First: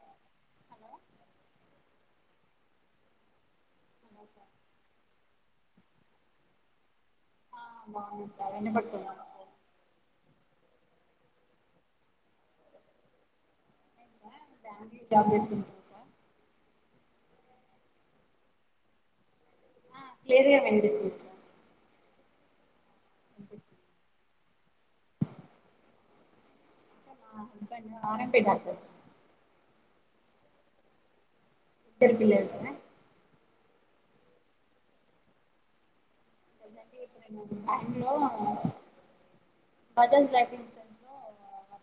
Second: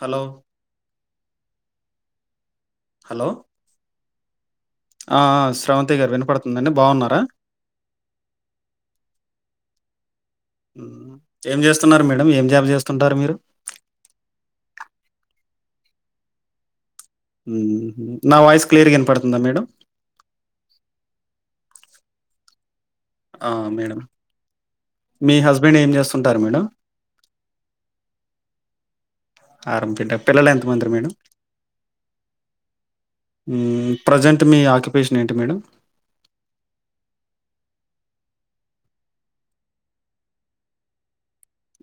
Hello hello అనా sir ఆ ఆ స్రవంతి గారు వినపడుతుందండి బాగున్నారా [inaudible] ఏం చేస్తున్నారు మేడం ఏం జాబ్ చేస్తుంటారు మీరు జాబ్ చేస్తున్న నా వాయిస్ క్లియర్ గా వినపడుతుందా మేడం ఆ క్లియర్ గా వినిపిస్తుంది ఆ మేడం మీ హస్బెండ్ ఏం చేస్తుంటారు madam R M P doctor sir R M P doctor పిల్లలు ఎంతమంది మేడం ఇద్దరు పిల్లలు సార్ మ్ ప్రజెంట్ మీ ఆక్యుపేషన్ ఏంటి మేడం బజాజ్ లైఫ్ ఇన్సూరెన్స్ లో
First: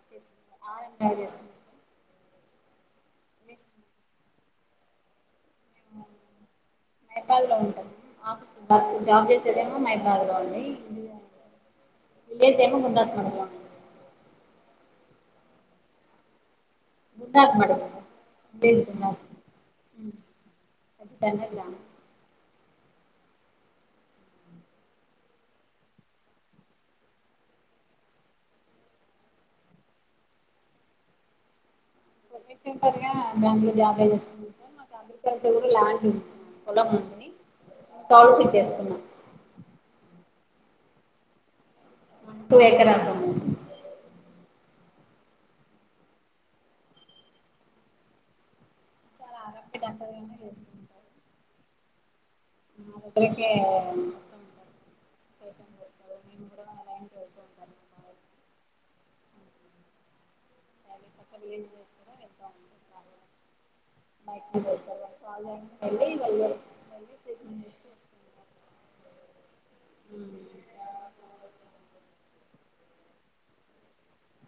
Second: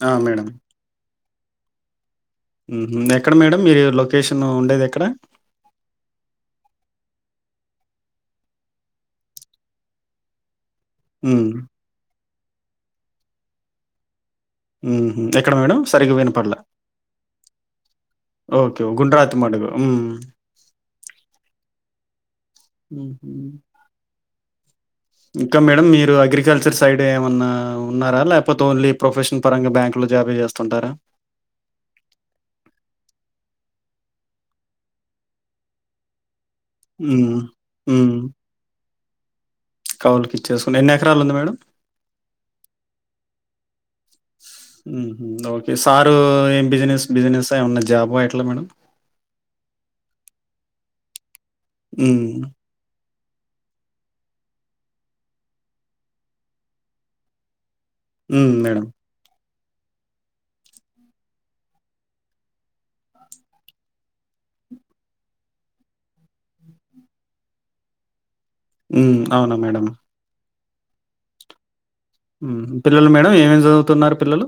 ఆ మేడం [inaudible] ఉ ఎక్కడ మేడం మీరు లొకేషన్ నువ్వు ఉండేది ఎక్కడ నేపాల్ లో ఉంటాము ఆఫీస్ బ జాబ్ చేసేదేమో మైపాదడ్ లో ఉండి ఉ విలేజ్ ఏమో గుండరాత్ మడుగు ఉ ఉ ఎక్కడ మేడం సరిగా వినపడలే గుండ్రాతి మడుగు మ్మ్. [unintelligible] మ్ ఇంకా మేడం మీరు అగ్రికల్చర్ సైడ్ ఏమన్నా ఉన్నారా లేకపోతే ఓన్లీ ప్రొఫెషనల్ పరంగా బ్యాంకులో జాబె చేస్తుంటారా ఒకే పరిగా బ్యాంకు లో జాబ్ చేస్తుంది సార్ మాకు అగ్రికల్చర్ కూడా ల్యాండ్ ఉంది. పొలం ఉంది హ్మ్. హ్మ్. కౌలు కి ఇచ్చేస్తున్నాం కౌలుకి ఇచ్చేసు ఎన్ని ఎకరాలు ఉంది మేడం టూ ఎకర్స్ ఉన్నాయి సార్ ఉ ఉహు ఓకే సారు ఏం బిజినెస్ బిజినెస్ ఆ ఏమన్న జాబ్ హ ఎట్లా మేడం చాలా ఆరోగ్యదాకగానే చేస్తుంటారు ఉ మా దగ్గరకే వస్తూ ఉంటారు మేము కూడా వెలుతు ఉంటాం ఉ మేడం వాళ్ళు కాల్ చేయంగానే వెళ్తాము ఉ అవునా మేడంమ్ ఉ ఉ పిల్లలు మేడం ఏమేమి చదువుతున్నారు పిల్లలు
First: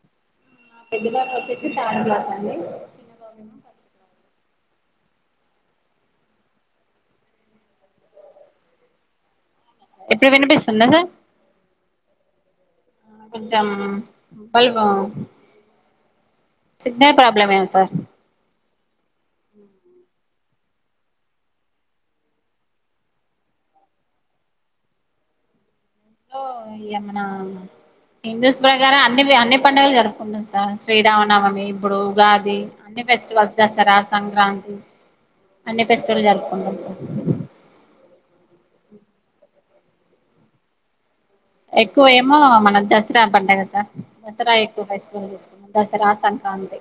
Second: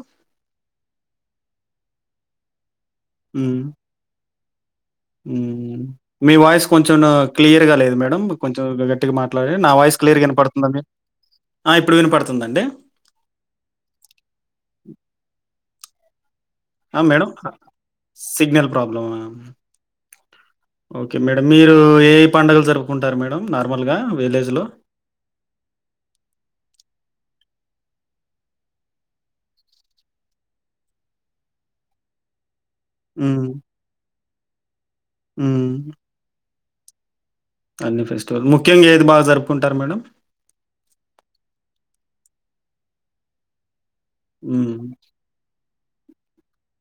పెద్దవాళ్ళు వచ్చిసి థర్డ్ క్లాస్ అండి చిన్న బాబు ఏమో హ్మ్. ఫస్ట్ క్లాస్ సార్ మీ వాయిస్ కొంచెం క్లియర్ గా లేదు మేడం కొంచెం గట్టిగా మ నా వాయిస్ క్లియర్గా వినపడుతుంద మీక్ ఇప్పుడు వినపడుతుందిండి ఆ కొంచం పుల్వం ఆ madam sir signal problem okay madam మీరు ఏ పండుగలు జరుపుకుంటారు. మేడం నార్మల్గా విలేజ్లో ఎమన హిందూస్ ప్రకారం అన్ని అన్ని పండుగలు జరుపుకుంటం. సార్ శ్రీరామనమమి ఇప్పుడు ఉగాది. అంటే హ్మ్. ఫెస్టివల్స్ ద రాస్ సంక్రాంతి హ్మ్. అన్ని ఫెస్టివల్ ఉంటయ్ సార్ అన్ని ఫెస్టివల్ ముఖ్యంగా ఏది బాగా జరుపుకుంటారు మేడం. ఎక్కువ ఏమో మన దసరా అ పండ్ కద సార్ దసరా హ్మ్. ఎక్కువ ఫెస్టివల్ చేసుకుంటం. దసరా సంక్రాంతి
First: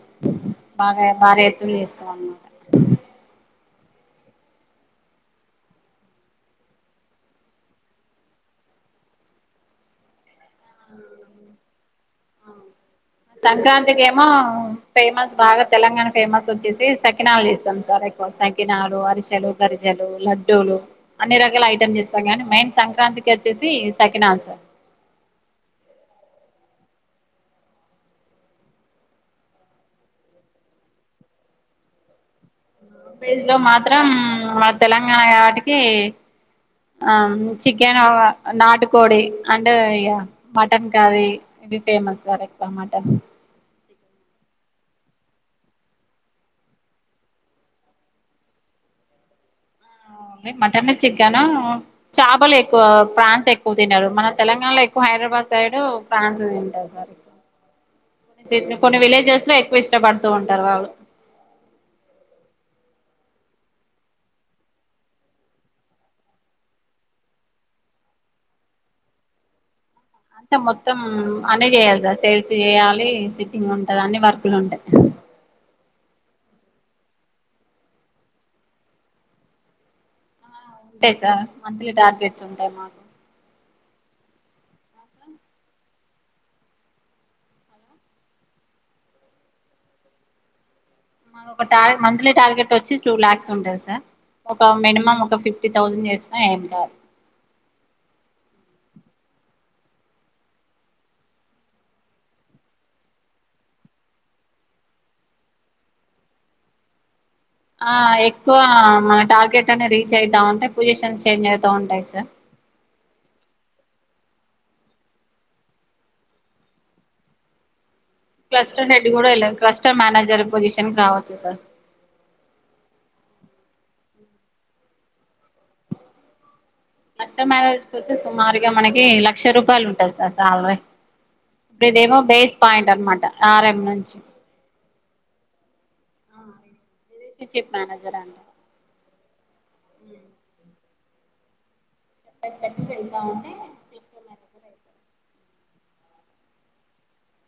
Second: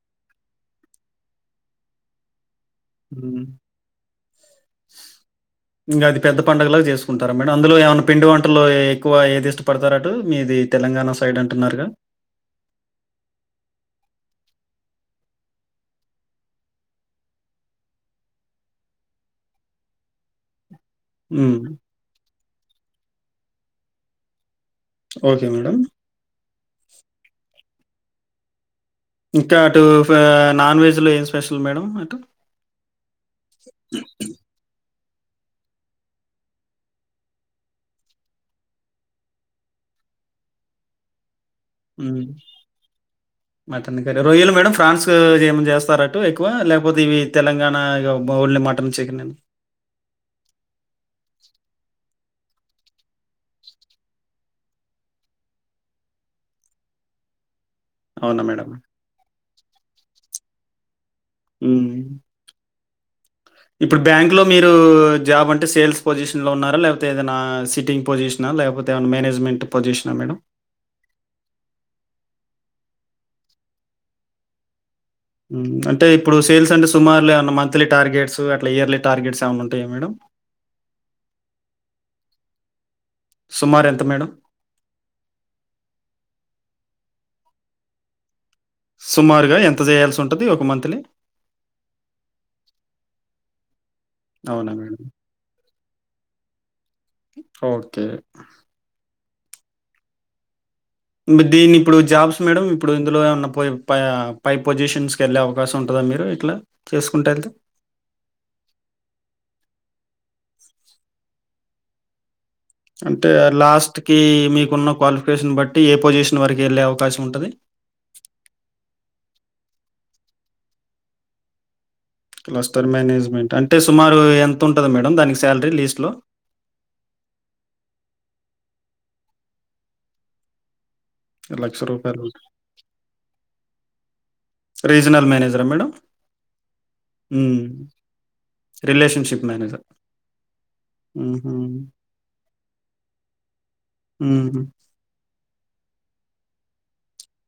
బాగా భారి ఎత్తున చేస్తం అన్నమాట ఉ ఇంకా అది పెద్ద పండుగలాగా చేసుకుంటారా మేడం. అందులో ఏమైనా పిండి వంటల్లో ఎక్కువ ఏది ఇష్టపడతార అటు మీది తెలంగాణ సైడ్ అంటున్నారుగా? సంక్రాంతికి ఏమో ఫేమస్ బాగా తెలంగాణ ఫేమస్ వచ్చేసి సకినాలు చేస్తాం. సార్ ఎక్కువ సకినాలు, అరిసెలు, గరిజెలు లడ్డూలు. అన్ని హ్మ్. రకాల ఐటమ్స్ ఇస్తాం కానీ మెయిన్ సంక్రాంతికి వచ్చేసి సెకినాలు సర్ ఓకే మేడం ఇంకా అటు నాన్ వెజ్లో ఏం స్పెషల్ మేడం అటు జ్ లో మాత్రం తెలంగాణ కాటికి ఆ చికెన్ నాటుకోడి అంటే ఇ మటన్ కర్రీ ఇది ఫేమస్ సర ఎక్వ మటన్ అే రొయ్యల్ మేడం ఫ్రాన్స్ ఏమ చేస్తారట్టు ఎక్కువ లేకపోతే ఇవి Telangana only mutton chicken mutton chicken చాపలు ఎక్కువ ఫ్రాన్స్ ఎక్కువ తినారు మన తెలంగాణలో ఎక్కువ హైదరాబాద్ సైడ్ ఫ్రాన్స్ తింటారు సార్ అవునా మేడం? కొ కొన్ని విలేజెస్ లో ఎక్కువ ఇష్టపడ ఉంటారు వాళ్ళు అ ఇప్పుడు బ్యాంక్ లో మీరు జాబ్ అంటే సేల్స్ పొజిషన్ లో ఉన్నారా లేకపోతే ఏదైనా సిటింగ్ పొజిషన్ లేకపోతే ఏనా మేనేజ్మెంట్ పొజిషన్ అంతే మొత్తం అన్న చేయాలి సా సేల్స్ చేయాలి సిట్టింగ్ ఉంటంది అన్ని వర్క్లు ఉంటాయి అంటే ఇప్పుడు సేల్స్ అంటే సుమారులు ఏమన్నా మంత్లీ టార్గెట్స్ అట్లా ఇయర్లీ టార్గెట్స్ ఏమైన్నా ఉంటాయా మేడంమ్ ఉంటాయి సార్ మంత్లీ టార్గెట్స్ ఉంటాయి మాకు సుమారు ఎంత మేడం సుమారుగా ఎంత చేయాల్సి ఉంటుది ఒక మంత్ ని మాకు ఒక ట మంత్లీ టార్గెట్ వచ్చి టూ ల్యాక్స్ ఉంటుంది సార్ ఒక అవునా మేడం? మినిమం ఒక ఫిఫ్టీ థౌజండ్ చేసినా ఏం కాదు ఓకే. దీన్ని ఇప్పుడు జాబ్స్ మేడం ఇప్పుడు ఇందులో ఉన్న పో పై పై పొజిషన్స్కి వెళ్ళే అవకాశం ఉంటుందా మీరు ఇట్లా చేసుకుంటూ వెళ్తే ఆ ఎక్కువ మన టార్గెట్ అని రీచ్ అవుతా ఉంటాయి పొజిషన్స్ చేంజ్ అవుతా ఉంటాయి సార్ అంటే లాస్ట్ క మీకున్న క్వాలిఫికేషన్ బట్టి ఏ పొజిషన్ వరకు వెళ్ళే అవకాశం ఉంటుంది క్లస్టర్ హెడ్ కూడా క్లస్టర్ మేనేజర్ పొజిషన్ రావచ్చు సార్ క్లస్టర్ మేనేజ్మెంట్ అంటే సుమారు ఎంత ఉంటుంది మేడం దానికి శాలరీ లీస్ట్లో కష్ట మ్యారేజ్కి వచ్చి సుమారుగా మనకి లక్ష రూపాయలు ఉంటాందిార్ సాలే లక్ష రూపాయలు ఆర్ఎం నుంచి రీజనల్ మేనేజరా మేడం రిలేషన్షిప్ మేనేజర్ అంట రిలేషన్షిప్ మేనేజర్ హ చెప్ప పెట్కి వెళ్తా ఉంటే వెతారు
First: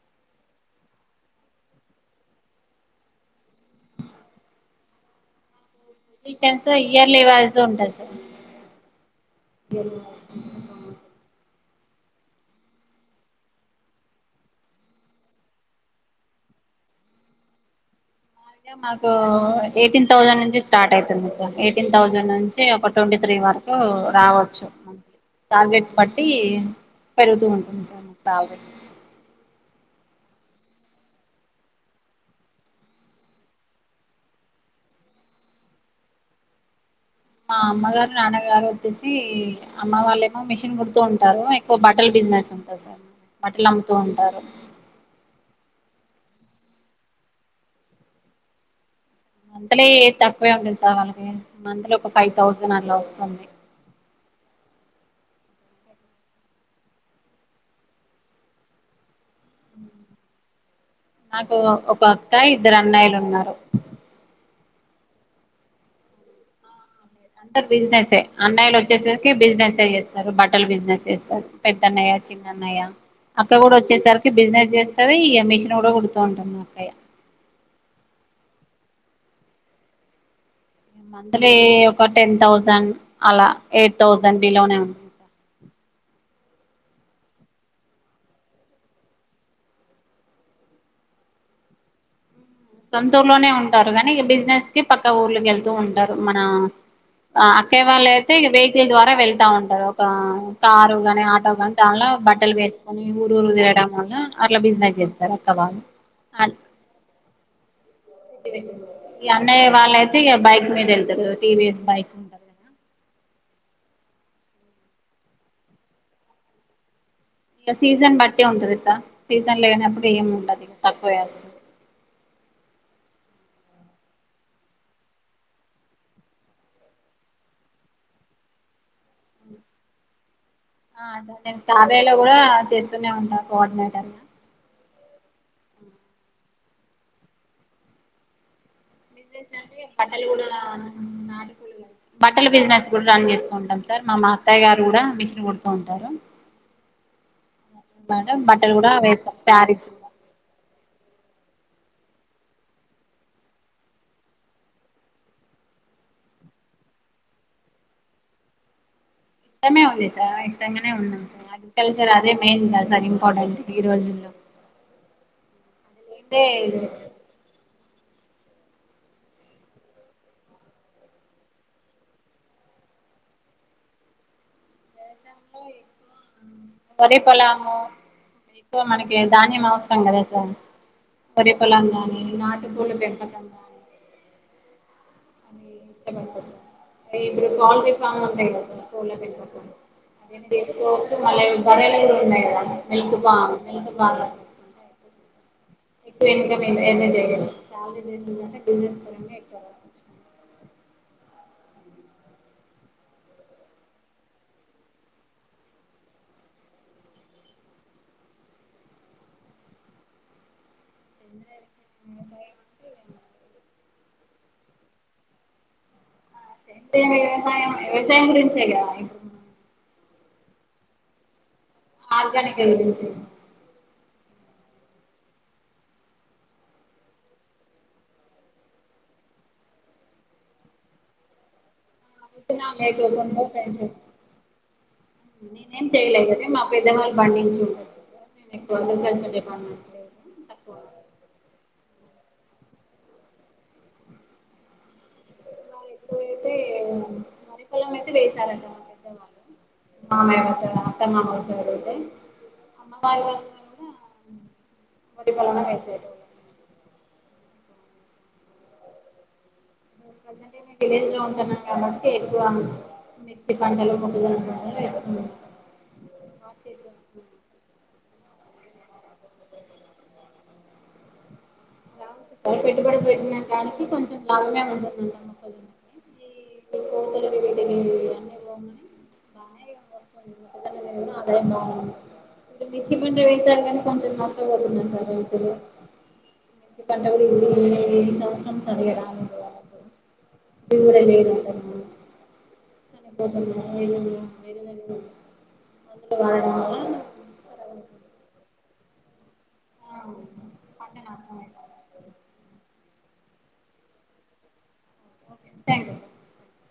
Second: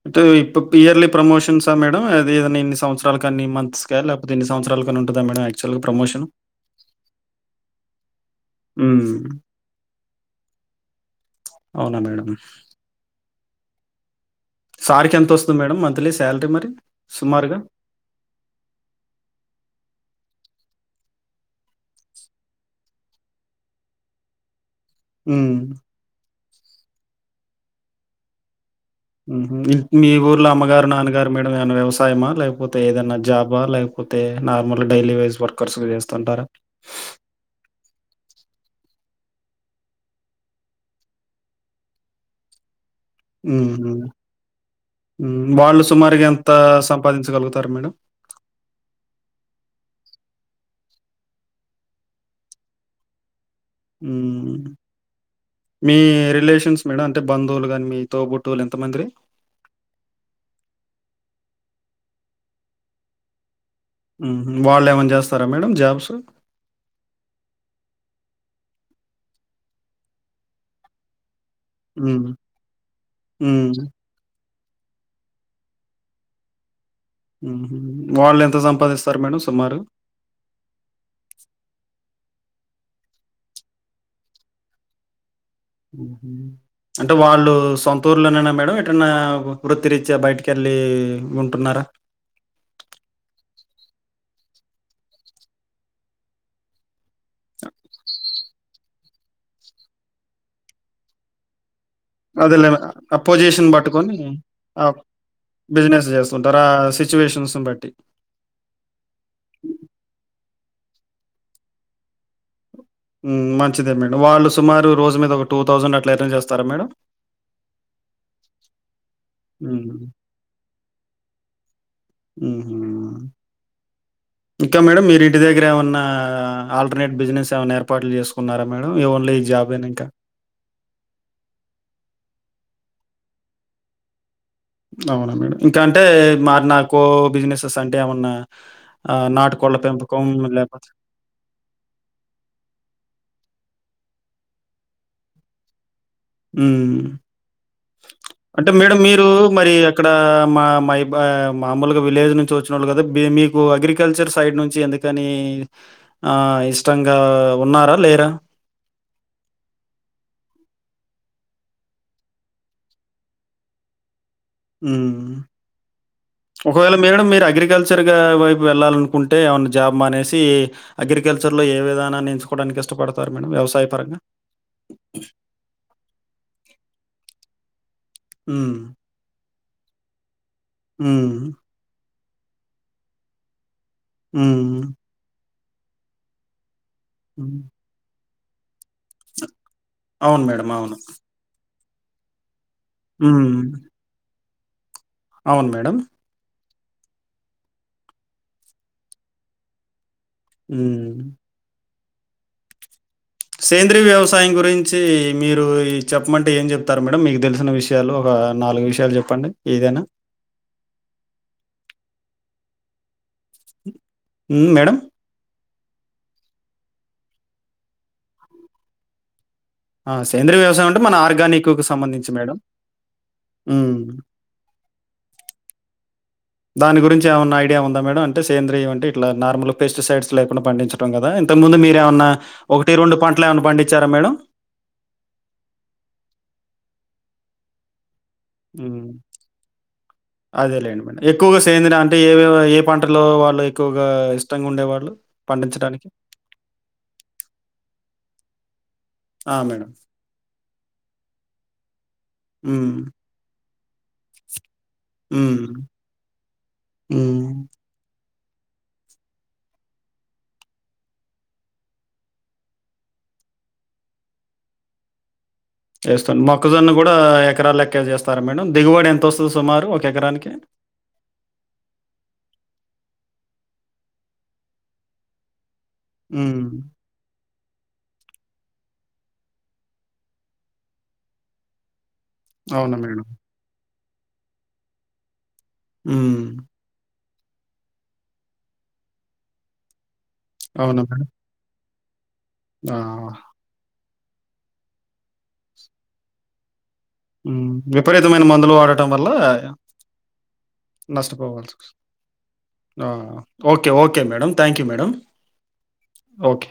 అంటే ఇప్పుడు ఇయర్లీ ప్రమోషన్సా మేడం అది ఏదన్నా ఇన్ని సంవత్సరాల కన్ని మంత్స్ కా లేకపోతే ఎన్ని సంవత్సరాల కనీ ఉంటందా మేడం యాక్చువల్ గా ప్రమోషన్ టైమ్స్ ఇ్యర్లువాల్స ఉంటంది సార్ అవునా మేడం సార్కి ఎంత వస్తుంది మేడం మంత్లీ శాలరీ మరి సుమారుగా అయిే మాకు ఎయిటీన్ థౌజండ్ నుంచి స్టార్ట్ అవుతుంది సార్ ఎయిటీన్ థౌజండ్ నుంచి ఒక ట్వంటీ త్రీ వరకు రావచ్చు త ఉమ్, టార్గెట్స్ పట్టి ప తస్త మీ ఊర్లో అమ్మగారు నాన్నగారు మేడం ఏమనా వ్యవసాయమా లేకపోతే ఏదైనా జాబా లేకపోతే నార్మల్గా డైలీ వైజ్ వర్కర్స్ చేస్తుంటారా మా అమ్మగారు నాన్నగారు వచ్చేసి అమ్మ వాళ్ళేమో మిషన్ కుడుతూ ఉంటారు ఎక్కువ బట్టలు బిజినెస్ ఉంటారు సార్ బట్టలు అమ్ముతూ ఉంటారు వాళ సుమారుగా ఎంత సంపాదించగలుగుతారు మేడం మంత్లీ తక్కువే ఉండది సార్ వాళ్ళకి మంత్లీ ఒక ఫైవ్ థౌజండ్ అలా వస్తుంది మీ రిలేషన్స్ మేడం అంటే బంధువులు కానీ మీ తోబుట్టులు ఎంతమంది ర నాకు ఒక అక్క ఇద్దరు అన్నయిలు ఉన్నారు హు వాళ్ళు ఏమన్న చేస్తారా మేడం జాబ్స్ అందరు బిజినెస్ే అన్నయిలు వచ్చేసరికి బిజినెసే చేస్తారు బట్టల బిజినెస్ చేస్తారు పెద్దన్నయ హ్మ్. చిన్నన్నయ అక్క కూడా హ్మ్. వచ్చేసరికి బిజినెస్ చేస్తాసి ఇగ మేషన్ కూడా కుడుతూ ఉంటాది మా అక్కయ్య హు వాళ్ళు ఎంత సంపాదిస్తారు మేడం సుమారు మంత్లీ ఒక టెన్ థౌసండ్ అలా ఎయిట్ థౌసండ్ బిలోనే ఉంటుంది సార్ అంటే వాళ్ళు సొంతూరులోనేనా మేడం ఎటన్నా వృత్తిరీత్యా బయటికేళ్ళి ఉంటున్నారా సొంతూరు లోనే ఉంటారు కానీ ఇగ బిజినెస్ కి పక్క ఊర్లకి వెళ్తూ ఉంటారు మన అక్కయ్య వాళ్ళు అయితే వెజె ద్వారా వెళ్తా ఉంటారు ఒక కారు గాని ఆటో గాని దాలా బట్టలు అదేలే వేసుకొని ఆ ఊరు ఊరు పొజిషన్ తరడం వల్ల బట్టుకొని అట్లా ఆ బిజినెస్ చేస్తారు అక్క వాళ్ళు బిజినెస్ అ జేస్తుంటారు. ఆ సిట్యుయేషన్స్‌ని బట్టి. ఈ అన్నయ్య వాళ్ళయితే ఇగ బైక్ మీద వెళ్తారు టీవీఎస్ బైక్ ఉంటది హు మంచిదే మేడం వాళ్ళు సుమారు రోజు మీద ఒక టూ థౌజండ్ అట్లా ఎర్న్ చేస్తారా మేడం ఇగ సీజన్ బట్టే ఉంటది సార్ సీజన్ హ్మ్. లేనప్పుడు ఏమి ఉండదు తక్కువే వస్త మ్ హు ఇంకా మేడం మీరు ఇంటి దగ్గర ఏమన్నా ఆల్టర్నేట్ బిజినెస్ ఏమన్న ఏర్పాట్లు చేసుకున్నారా మేడం ఓన్లీ ఈ జాబెనా ఇంకా ఆ సార్ నేను తావేల కూడా చేస్తూనే ఉంన్నా కోఆర్డినేటర్గా అవునా మేడం ఇంకా అంటే మా నాకు బిజినెసెస్ అంటే ఏమన్నా ఆహ్, బిజినెస్ అంటే నాటుకోళ్ల పెంపకం బట్టలు కూడా లేకపోతే నా బట్టల బిజినెస్ కూడా రన్ చేస్తూ ఉంటాం సార్ మా మ అత్తయ్య గారు కూడా మిషన్ కుడుతూ ఉంటారు ఊ మేడం అంటే బట్టలు కూడా మేడం మీరు వేస్తాం మరి శారీస్ కూడా అక్కడ మ మైబ్ బ మా ములుగా విలేజ్ నుంచి వచ్చినోళ్ళు కదా మీకు అగ్రికల్చర్ సైడ్ నుంచి ఎందుకని ఆ ఇష్టంగా ఉన్నారా లేరా ఇష్టమే ఉంది సార్ ఇష్టంగానే ఉన్నాం సార్ అగ్రికల్చర్ అదే మెయిన్ కాదా సార్ ఇంపార్టెంట్ ఈ రోజుల్లో హు అదే ఒకవేళ మేడం మీరు అగ్రికల్చ ల్చర్ గా వైపు వెళ్ళాలనుకుంటేఏమన్న జాబ్ మానేసి అగ్రికల్చర్లో ఏ విధానాన్ని ఎంచుకోవడానికి ఇష్టపడతారు మేడం వ్యవసాయపరంగా వరి పొలాము హ్మ్. ఎక్కువ మనకి ధాన్యం అవస రం కదా సార్ వరి హ్మ్. పొలాంగానీ నాటు కోళ్లు పెంపకం కానీ హు మ్ ని ఎంస్టాగ్రామ్ అవసరమా [inaudible] ఇప్పుడు హ్మ్. ప్లాస్టిక్ సామాన్ [inaudible] పెట్టుకో ఎం అవును మేడం. అవును. తిసుకోవచ్చు మళ బర్రెలు ఎన్ని ఉన్నాయి అవ్వ మిల్క్ బ హ్మ్. మిల్క్ బాగా అవును మేడం ఎక్కువ ఎంజాయ్ చేయలేమ్ సాలరీ బేస్ మీద బిజినెస్ పరంగా ఎక్కువుగా హ్మ్మ్ సేంద్రీయ వ్యవసాయం గురించి మీరు చెప్పమంటే ఏం చెప్తారు మేడంమ్ మీకు తెలిసిన విషయాలు ఒక నాలుగు విషయాలు చెప్పండి ఏదైనా ఎమ్ లెద్ వ్యవసాయం అంటే హ్మ్మ్ మేడం సేంద్రియ వ్యవసాయం వ్యవసాయం గురించే గా ఆ సేంద్రియ వ్యవసయం అంటే మన ఆర్గానిక్ కు సంబంధించి మేడం ఊ దాని గురించి ఏమైన్నా ఐడియా ఉందా మేడం అంటే సేంద్రియం అంటే ఇట్ల నార్మల్ పెస్టిసైడ్స్ లేకుండా పండించడం కదా ఇంతకు ముందు మీర్ [inaudible] మేడం? నేనేం చేయలే గని మా పెద్దవాళ్లు పండించి ఉండచ్చు సార్ హ్మ్మ్ అదే లేండి మేడం ఎక్కువగా సేంద్రియం అంటే ఏ ఏ పంటలో వాళ్ళు ఎక్కువగా ఇష్టంగా ఉండేవాళ్ళు పండించడానికి? ఎక్కువయితే వరి పొలం అయితే వేసి చాల ఆ! మేడం. మామయ్య హ్మ్. [unintelligible] హ్మ్మ్ ప్రెసెంట్ మేం విలేజ్ లో ఉంటున్నాం కాబట్టి ఎక్కువ మిర్చి పంటలు మొక్కజొన్న పంటలు వేస్తున్నాము చేస్తోనా మొక్కజొన్న కూడా ఎకరలు లెక్కే చేస్ స్తారా మేడం దిగుబడి ఎంత వస్తుంది సుమారు ఒక ఎకరానికి అలా సార్ పెట్టుబడి పెట్టిన దానికి కొంచెం లాభమే ఉంటుందంట మొక్కజొన్న హ్మ్మ్ అ పో అద [unintelligible] ఇప్పుడు మిర్చి అవునా పంట మేడం? వైసా గా కొంచెం నష్టపోతున్నాయి సార్ రైతులు హ్మ్. మిర్చి పంటలు ఎం సంవత్సరం సార్ ఇది అవునా రూరల్ మేడం? ఏరియా ఆ! తనేపోదల్ వె [unintelligible] రు అందుడంాల [unintelligible] హ్మ్మ్ నీకోలేతుమే మందులు వాడటం వల్ల పంట నాశనం నష్టపోవలసి అయిపోతుంది వాస్ okay okay madam thank you madam thank you sir okay